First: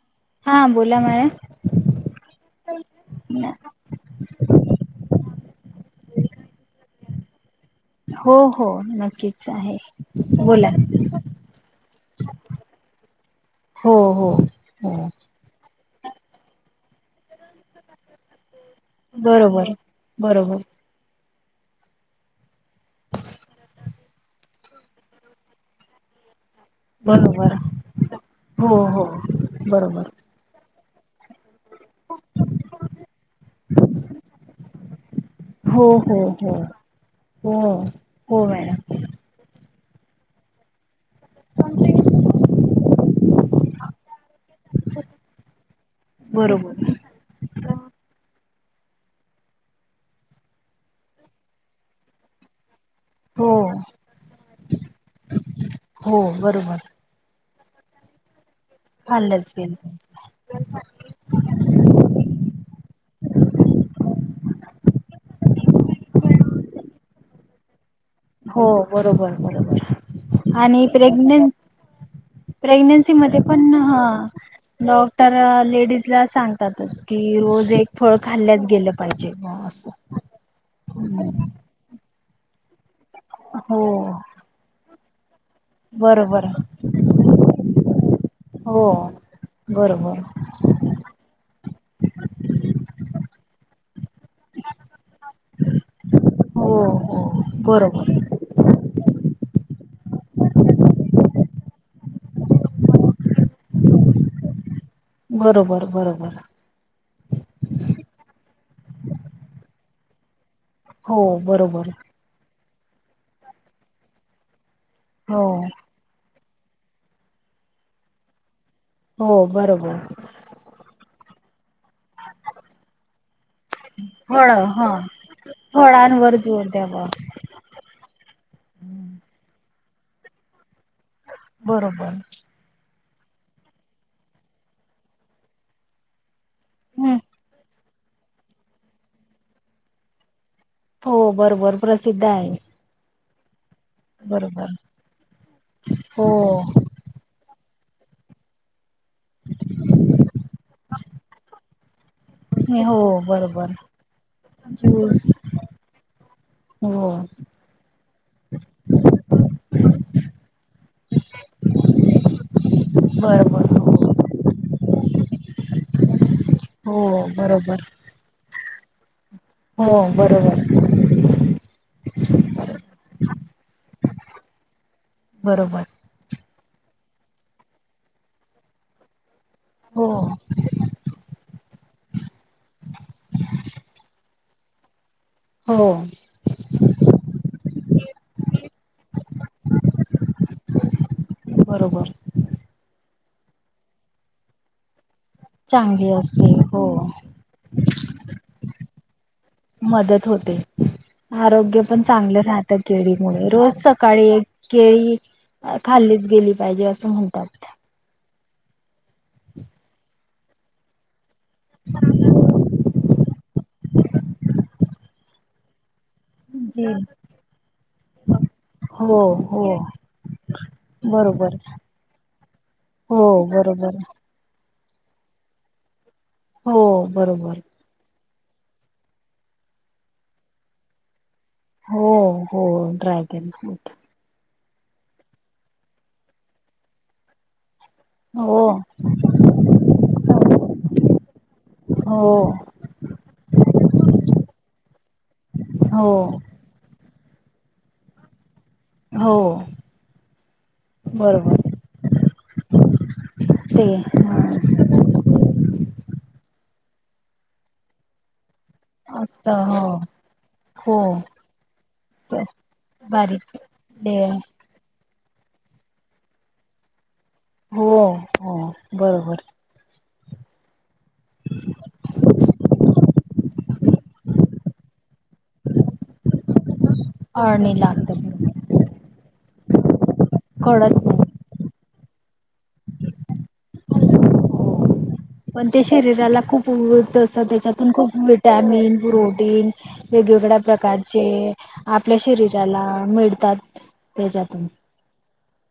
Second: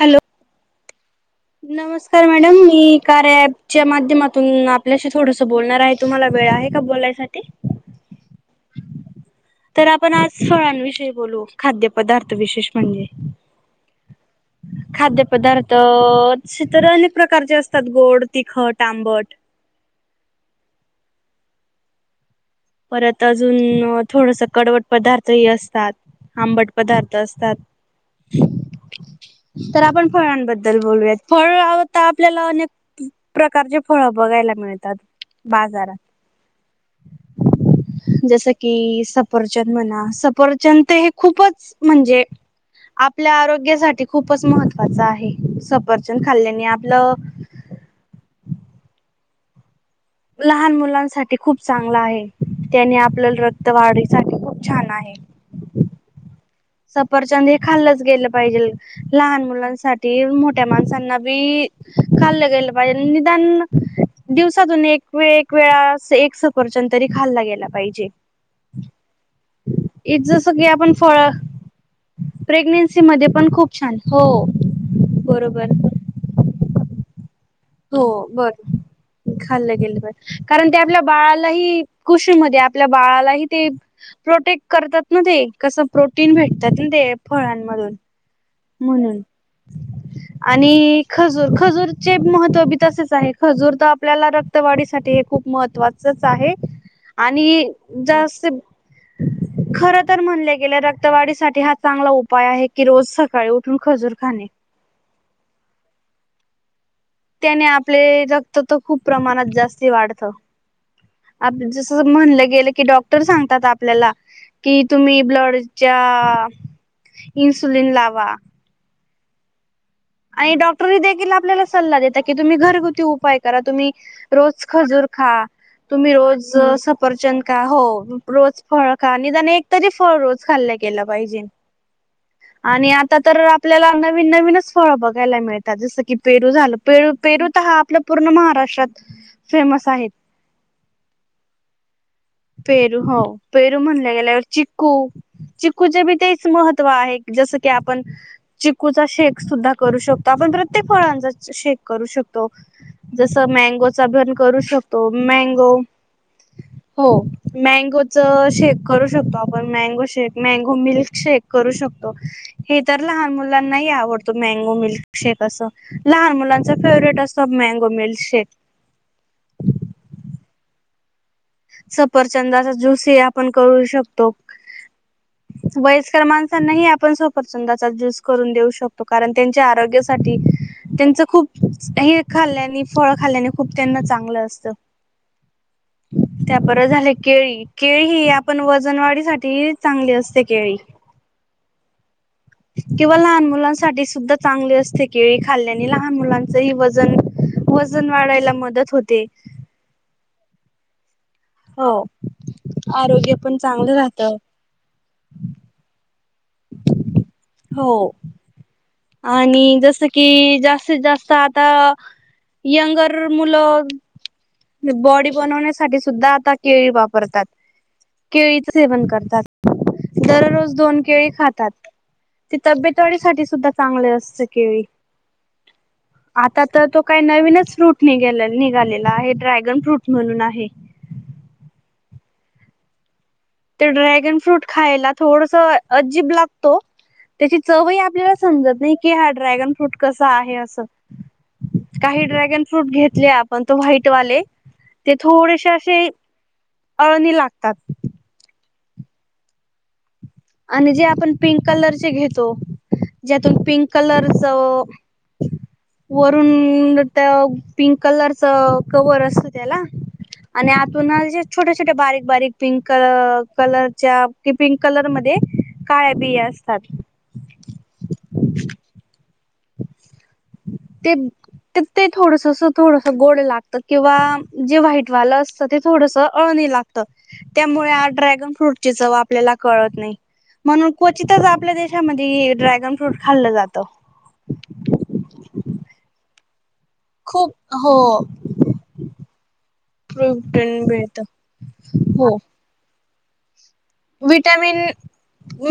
Hello. हा बोला ma'am. नमस्कार मॅडम. मी कार्या ॲप च्या माध्यमातून आपल्याशी थोडस बोलणार आहे. तुम्हाला वेळ आहे का बोलायसाठी. हो हो नक्की. तर आपण आज फळांविषयी बोलू. खाद्यपदार्थ विशेष म्हणजे. हो हो हो. तर खाद्यपदार्थ अ-शीतर आणि प्र प्रकारचे असतात. गोड, तिखट, आंबट. बरोबर बरोबर परत अजून थोडस कडवट पदार्थही असतात. आंबट पदार्थ बरोबर असतात. हो हो तर आपण बरोबर फळांबद्दल बोलूयात. फळ आव आता आपल्याला अनेक प्रकारचे फळ बघायला मिळतात. हो बाजारात. हो हो. हो जस हो मॅडम कि सफरचंद म्हणा. सफरचंद ते खूपच म्हणजे आपल्या आरोग्यासाठी खूपच महत्त्वाच आहे. सफरचंद खाल्ल्याने बरोबर आपलं [inaudible] लहान मुलांसाठी खूप चांगल आहे. त्याने आपल्या हो रक्त वाढीसाठी खूप छान आहे. हो बरोबर सफरचंद हे खाल्लंच गेलं पाहिजे. लहान खाल्लंच गेल मुलांसाठी मोठ्या माणसांना बी खाल्लं गेलं पाहिजे. निदान दिवसातून एक एक वेळा एक सफरचंद तरी खाल्ला गेला पाहिजे हो बरोबर बरोबर. जसं की आणि आपण फळ प्रेगन [inaudible] प्रेग्नेन्सी मध्ये पण खूप छान. ह हो डॉक्टर बरोबर. लेडीज ला सांगतातच की रोज एक हो फळ बर खाल्ल्याच गेलं पाहिजे खाल्लं गेलं असं पाहिजे. कारण ते आपल्या बाळालाही खु आपल्या बाळालाही ते हो प्रोटेक्ट करतात ना ते. कसं प्रोटीन बरोबर भेटतात ना ते फळांमधून. हो म्हणून बरोबर. आणि खजूर खजूरचे महत्त्व बी तसेच आहे. खजूर तर आपल्याला रक्तवाढीसाठी हे खूप महत्त्वाच आहे हो हो आणि बरोबर जास खर तर म्हणले गेलं रक्तवाढीसाठी हा चांगला उपाय आहे, की रोज स सकाळी उठून खजूर खाणे. बरोबर बरोबर. त्याने आपले रक्त तर खूप प्रमाणात जास्ती वाढत. हो अ बरोबर जस म्हणल गेल की की डॉक्टर सांगतात आपल्याला, कि तुम्ही हो ब्लडच्या इनसुलीन लावा. हो, बरोबर. आणि डॉक्टरहि देखील आपल्याला सा सल्ला देत्यात कि तुम्ही घरगुती उपाय करा. तुम्ही फळ रोज हा खजूर खा. तुम्ही फळांवर रोज जोर द्यावा सफरचंद खा. हो रोज फळ खा निदान एक तरी फळ रोज खाल्ल गेलं पाहिजे. बरोबर आणि आता तर आपल्याला नवीन नवीनच फळ बघायला मिळतात. जसं की पेरू झालं पेरू हम्म पेरू तर हा आपला पूर्ण महाराष्ट्रात फेमस आहेत. हो बरोबर प्रस पेरू हो. पेरू म्हणल गेल्यावर बरोबर चिक्कू चिक्कूचे बी हो तेचं महत्त्व आहे. जसं कि आपण चिक्कूचा शेक सुद्धा करू शकतो. आपण प्रत्येक फळांचा चे शेक करू शकतो. तो. हो जसं बरोबर मँगोचा पण करू शकतो. ज्यूस मँगो हो मँगोचं शेक करू शकतो आपण. Mango shake mango milk shake करू शकतो.... फक्त हे तर लहान बरोबर मुलांनाहि हो आवडतो मँगो मिल्क शेक असं लहान मुलांचं... हो फेव्हरेट असतो हा बरोबर मँगो मिल्क शेक... हो, बरोबर आहे.... सफरचंदाचा ज्यूस हि आपण करू शकतो... बरोबर वयस्कर माणसांनाही आपण सफरचंदाचा ज्यूस करून देऊ शकतो. कारण, त्यांच्या हो आरोग्यासाठी त्यांचं खूप हे खाल्ल्याने फळ खाल्ल्याने खूप त्यांना चांगलं अस... त.... हो त्या परत झाले केळी. केळी हि आपण वजनवाढीसाठी चांगली असते केळी..... [unintelligible] बरोबर..... किंवा लहान मुलांसाठी सुद्धा चांगली असते के... केळी खाल्ल्याने चांगली लहान असते मुलांचहि हो वजन वजन वाढायला मदत होते..... मदत होते.... आरोग्य हो पण चांगलं राहतं आरोग्य केळीमुळे. पण रोज चांगलं सकाळी राहतं एक केळी... खाल्लीचं गेली पाहिजे असं म्हणत... हो.... आणि जसं कि जास्तीत जास्त आ... त्ता यंगर मुलं बॉडी बनवण्यासाठी... सुद्धा आता जी. केळी वापरतात.... केळीचं सेवन हो करतात. हो दररोज दोन केळी बरोबर खातात.... ती तब्येत हो वाढीसाठी सुद्धा बरोबर. चांगली असते केळी.... आता हो तर तो काय बरोबर नवीनच फ्रुट निघ्याले निघालेला आहे... ड्रॅगन फ्रुट म्हणून आहे.. हो हो ड्रॅग.. ते ड्रॅगन फ्रुट खायला थोडसं अजीब लागतो, त्याची... चव हि आपल्याला हो. समजत नाही कि हा ड्रॅगन फ्रुट कसा आहे असं... हो काही ड्रॅगन फ्रूट घेतले आपण ते व्हाईटवाले ते थोडेसे असे... हो अळणी लागतात.... हो.... आणि जे आपण पिंक बरोबर कलरचे घेतो ज्यातून ते पिंक कलरचं वरून... रून त्यावर पिंक कलरचं कवर असत असतं त्याला.... हो आणि आतून हो. असे छोट्या छोट्या बारीक बारीक पिंक कलर बारीक कलरच्या कि पिंक कलर मध्ये... मध्ये काळ्या बिया असतात.... हो, हो, बरोबर.... ते.... तर ते थोडसं असं थोडसं गोड लागतं किंवा जे व्हाईट वालं असतं ते थोडसं अळणी लाग... अळणी त्यामुळे लागते ड्रॅगन फ्रूटची चव आपल्याला कळत नाही.... म्हणून कळत नाही क्वचितच आपल्या देशामध्ये ड्रॅगन फ्रूट खाल्लं जातं.... पण ते शरीराला खूप तसं खूप त्याच्यातून हो खूप विटॅमिन, प्रोटीन, वेगवेगळ्या प्रोटीन मिळत प्रकारचे, आपल्या हो शरीराला मिळतात.... त्याच्यातून विटॅमिन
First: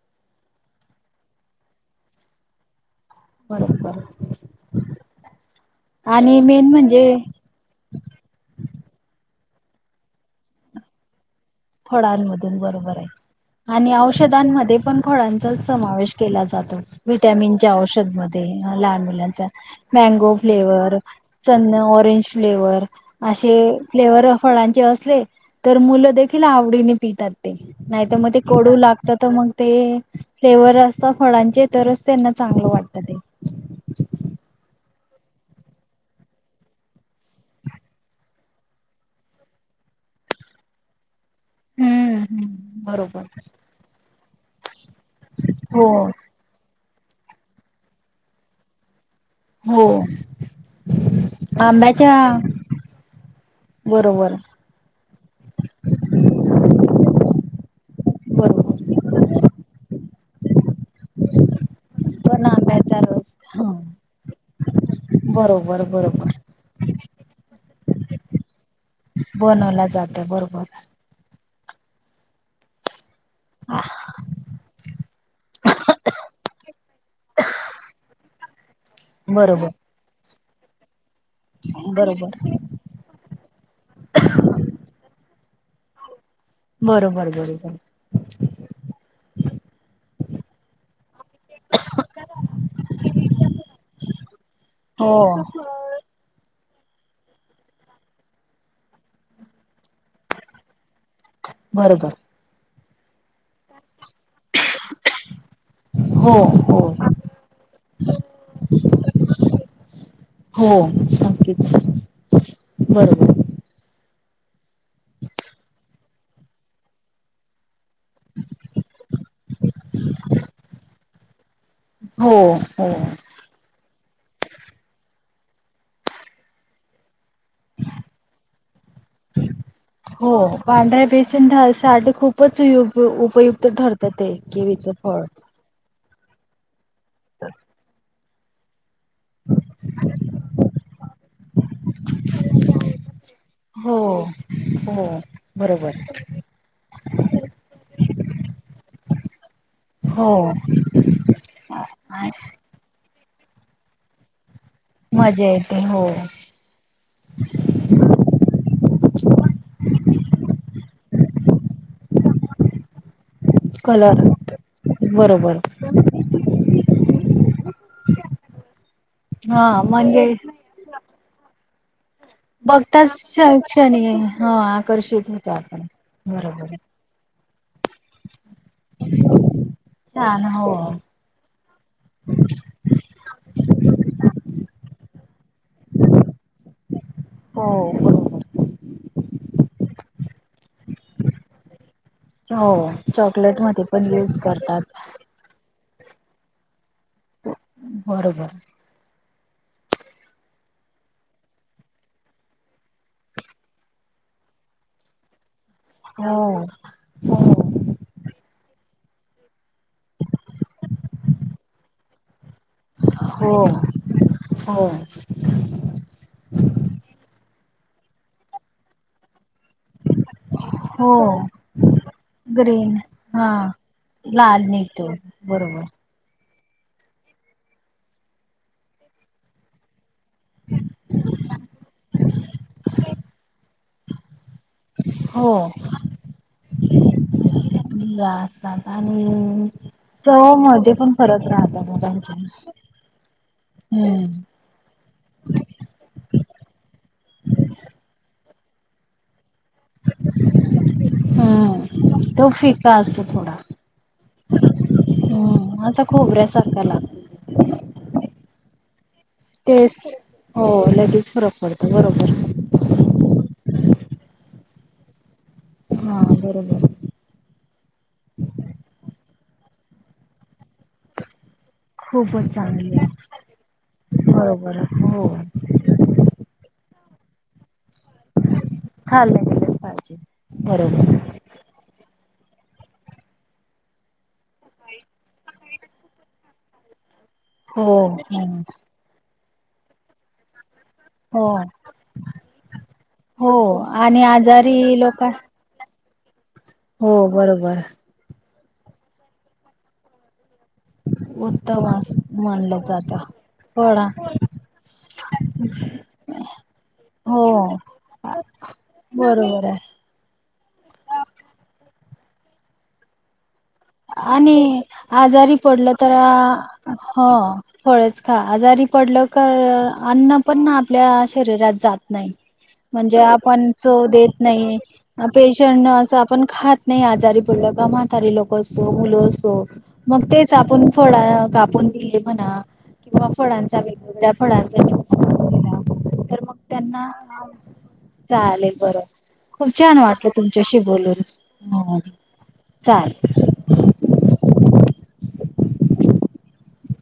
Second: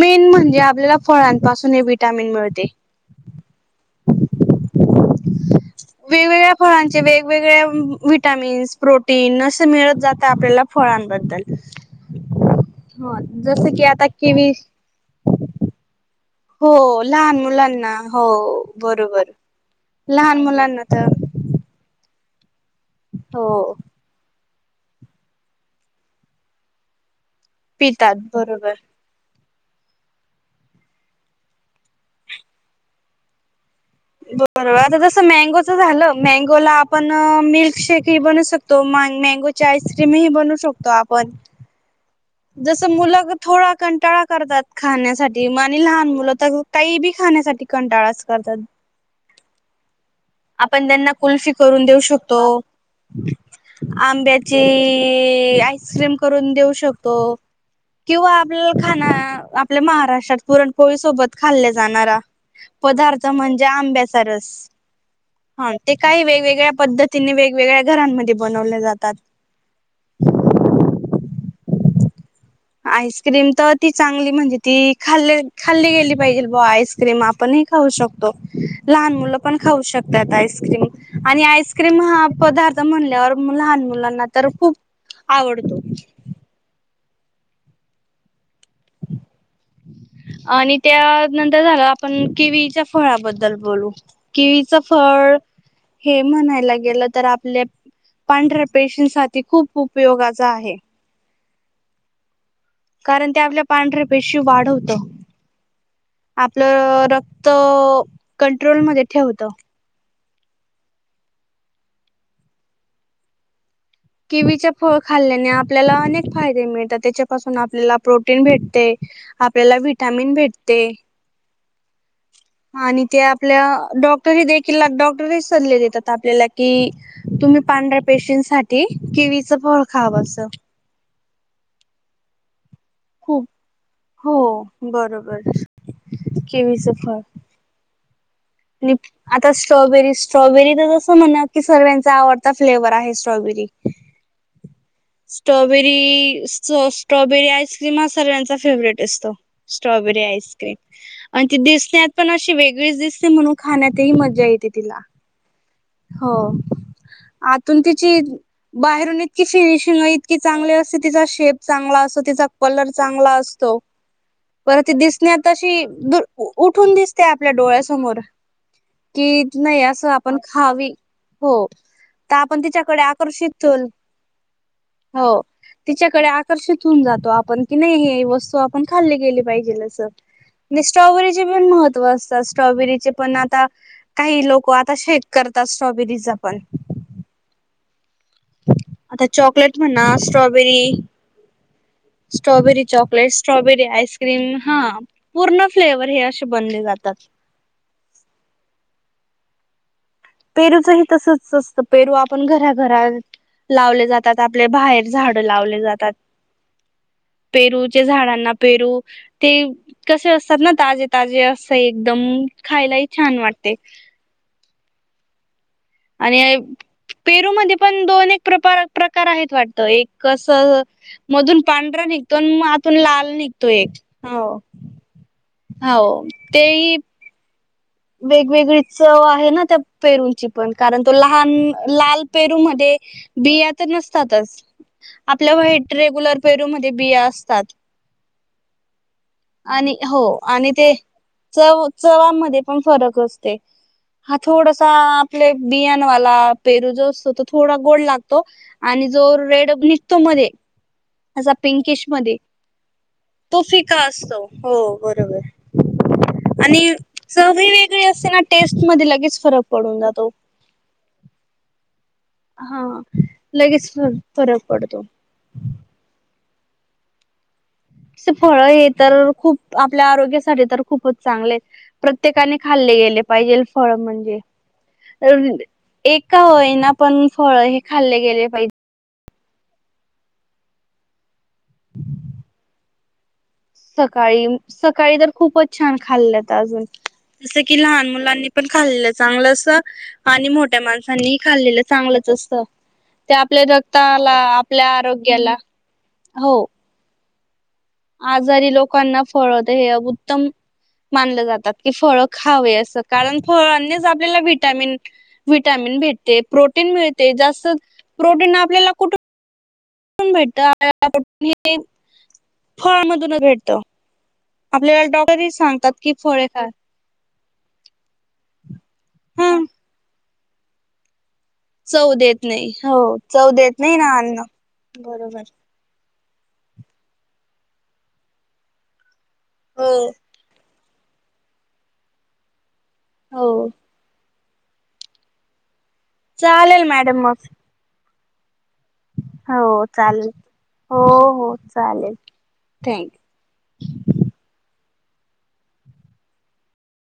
मेन म्हणजे आपल्याला फळांपासून हे विटॅमिन मिळते.... बरोबर, आणि वेगवेगळ्या मेन फळांचे म्हणजे वेगवेगळ्या विटामिन्स, प्रोटीन, मिळत जातात आपल्याला फळांबद्दल, फळांमधून बरोबर आहे हो जसं की आणि आता किवी औषधांमध्ये पण फळांचा समावेश.... केला जातो हो लहान विटॅमिनच्या मुलांना औषध हो मध्ये लहान बरोबर मुलांचा मॅगो लहान मुलांना फ्लेवर, तर स् ऑरेंज... फ्लेवर हो असे फ्लेवर फळांचे असले तर मुलं देखील, देखील आवडीने पितात ते नाहीतर, पितात मग ते कडू बरोबर लागत तर मग, ते फ्लेवर असत फळांचे तरच त्यांना चांगलं वाटत ते, बरोबर आता जस मँगोच झालं मँगोला आपण मिल्कशेकही बनू शकतो. मॅगोचे आईस्क्रीमही बनवू शकतो आपण, हम्म हम्म जस मुलं बरोबर थोडा कंटाळा करतात खाण्यासाठी मग आणि हो लहान मुलं तर, काही बी खाण्यासाठी कंटाळाच करतात. हम्म, आपण त्यांना कुल्फी करून देऊ शकतो. बरोबर आंब्याची आईस्क्रीम करून देऊ शकतो. किंवा आपल्या बरोबर खाना आपल्या महाराष्ट्रात पुरण, पोळीसोबत खाल्ल्या जाणारा पण आंब्याचा पदार्थ रस म्हणजे ह आंब्याचा रस. हा बरोबर ते काही बरोबर वेगवेगळ्या पद्धतीने वेगवेगळ्या घरांमध्ये बनव बनवल्या जाते बरोबर! आईस क्रीम तर ती चांगली म्हणजे ती खाल्ली खाल्ली गेली पाहिजे ब आईस्क्रीम आपण ह खाऊ शकतो. लहान मुलं पण बरोबर खाऊ शकतात आईस्क्रीम आणि आईस्क्रीम हा बरोबर पदार्थ म्हणल्यावर लहान मुलांना तर खूप आवडतो. बरोबर बरोबर! आणि त्यानंतर झालं आपण केवीच्या फळाबद्दल बोलू किळीच फळ हो हे म्हणायलाे गेलं तर आपल्या पांढऱ्या पेशी साठी खूप उपयोगाचा आहे. बरोबर! कारण ते आपल्या पांढऱ्या पेशी वाढवत. हो हो आपलं रक्त कंट्रोलमध्ये ठेवत. हो नकीच बरोबर! किवीच्या फळ खाल्ल्याने आपल्याला अनेक फायदे मिळतात. त्याच्यापासून आपल्याला, प्रोटीन भेटते, आपल्याला विटामिन भेटते, हो हो आणि ते आपल्या डॉक्टरही देखील डॉक्टरही सल्ले देतात आपल्याला कि, तुम्ही पांढऱ्या पेशींसाठी केवीचं फळ खावं असं साठ खूपच खूप उपयुक्त ठरत ते केवीचं फळ केवी च फळ आणि आता स्ट्रॉबेरी स्ट्रॉबेरी तर जसं म्हण की सगळ्यांचा आवडता फ्लेवर आहे स्ट्रॉबेरी हो हो! बरोबर स्ट्रॉबेरी स स्ट्रॉबेरी आईस्क्रीम हा सगळ्यांचा फेवरवरेट असतो स्ट्रॉबेरी. हो म त दिसण्यात पण अशी वेगळीच दिसते म्हणून खाण्यात मजा येते [unintelligible] मजे हो आतून तिची बाहेरून इतकी फिनिशिंग की चांगली असते तिचा शेप चांगला असतो तिचा कलर चांगला असतो कलर पर त दिसणे त बरोबर अशी द उठून दिसते आपल्या डोळ्यासमोर कि हा नाही असं म्हणजे आपण खावी हो तर आपण तिच्याकडे बघताच आकर्षित क्षणी हो आकर्षित हो होतो आपण तिच्याकडे बरोबर आकर्षित होऊन जातो आपण की नाही हे वस्तू आपण खाल्ली गेली पाहिजे ल अस छान हो म्हणजे स्ट्रॉबेरीचे पण महत्त्व असतात स्ट्रॉबेरीचे पण आता काही लोक आता शेत स्ट्रॉबेरी जाफल हो बरोबर म्हणा स्ट्रॉबेरी स्ट्रॉबेरी हो चॉकलेट मध्ये स्ट्रॉबेरी पण यूज आईसक्रीम हा करतात पूर्ण फ्लेवर हे असे बनले जात बरोबर पेरूच ह तसच असतं पेरू आपण घराघरात लावले जातात आपले बाहेर झाडं लावले हो पेरू झाडांना पेरू ते कसे असतात ना ताजे ताजे अस एकदम खायलाही छान हो हो वाटते हो आणि पेरू मध्ये पण दोन एक प्र प्रकार आहेत वाट एक कस हो मधून पांढरा निघतो आणि मग आतून लाल निघतो एक हो नाहीेतो हो तेही वेगवेगळी चव आहे ना त्या पेरूंची पण कारण तो लहान लाल पेरू मध्ये बिया तर नसतातच हो आपल्या वाईट रेग्युलर पेरूमध्ये ते बिया असतात बला आणि हो आणि ते पण फरक राहतो चव मुलांच्या चवा्हामध्ये पण फरक असते हा हम्म थोडासा आपले बियाणवाला पेरू जो असतो तो थोडा गोड लागतो आणि जो रेड निटतो मध्ये असा पिंकिश हम्म मध्ये तो फिका असतो थोडा तो फिका असतो हो हम्म असा बरोबर आणि खोबऱ्यासारखा लागतो सवी वेगळी असते ना टेस्ट मध्ये लगेच फरक पडून जातो रकड हा लगेच फरक पडतो हा बरोबर फळ हे तर खूप आपल्या आरोग्यासाठी तर खूपच चांगले खूपच प्रत्येकाने खाल्ले चांगली गेले आहे पाहिजे फळ म्हणजे बरोबर हो एका होय ना पण फळ हे खाल्ले गेले पाहिजे खाल्लं गेलंच पाहिजे. बरोबर सकाळी सकाळी तर खूपच छान खाल्लंत अजून जस की हो लहान मुलांनी पण हो खाल्लेलं चांगलं अस आणि मोठ मोठ्या माणसांनी खाल्लेलं चांगलंच असतं त्या हो आपल्या आणि रक्ताला आजारी आपल्या लोक आरोग्याला हो हो बरोबर आजारी लोकांना फळत हे उत्तम मान जातात उत्तम की फळ खावे मानलं अस जात कारण फळ फळा आपल्याला विटमिन विटामिन भेटते प्रोटीन मिळते हो जास्त प्रोटीन आपल्याला कुठ बरोबर आहे. भेटत हे फळमधूनच भेटत आणि आपल्याला डॉक्टरही आजारी पडल सांगतात तर की फळे खा हो फळच खा आजारी हा अन्न पण आपल्या शरीरात शरीरात जात चव नाही देत हो म्हणजे चव आपण देत नाही जो ना देत अन्न नाही बरोबर पेशंट असं पण खात नाही आजारी पडलं का म्हातारी लोक असो किंवा मुलं असो हो मग तेच आपण फळ कापून दिले म्हणा किंवा हो फळांचा वेगवेगळ्या फळांचा ज्यूस करून दिला तर मग चालेल त्यांना मॅडम मग चालेल बर खूप हो छान वाटल चालेल तुमच्याशी हो बोलून हो मग चालेल थँक्यू चालेल [unintelligible]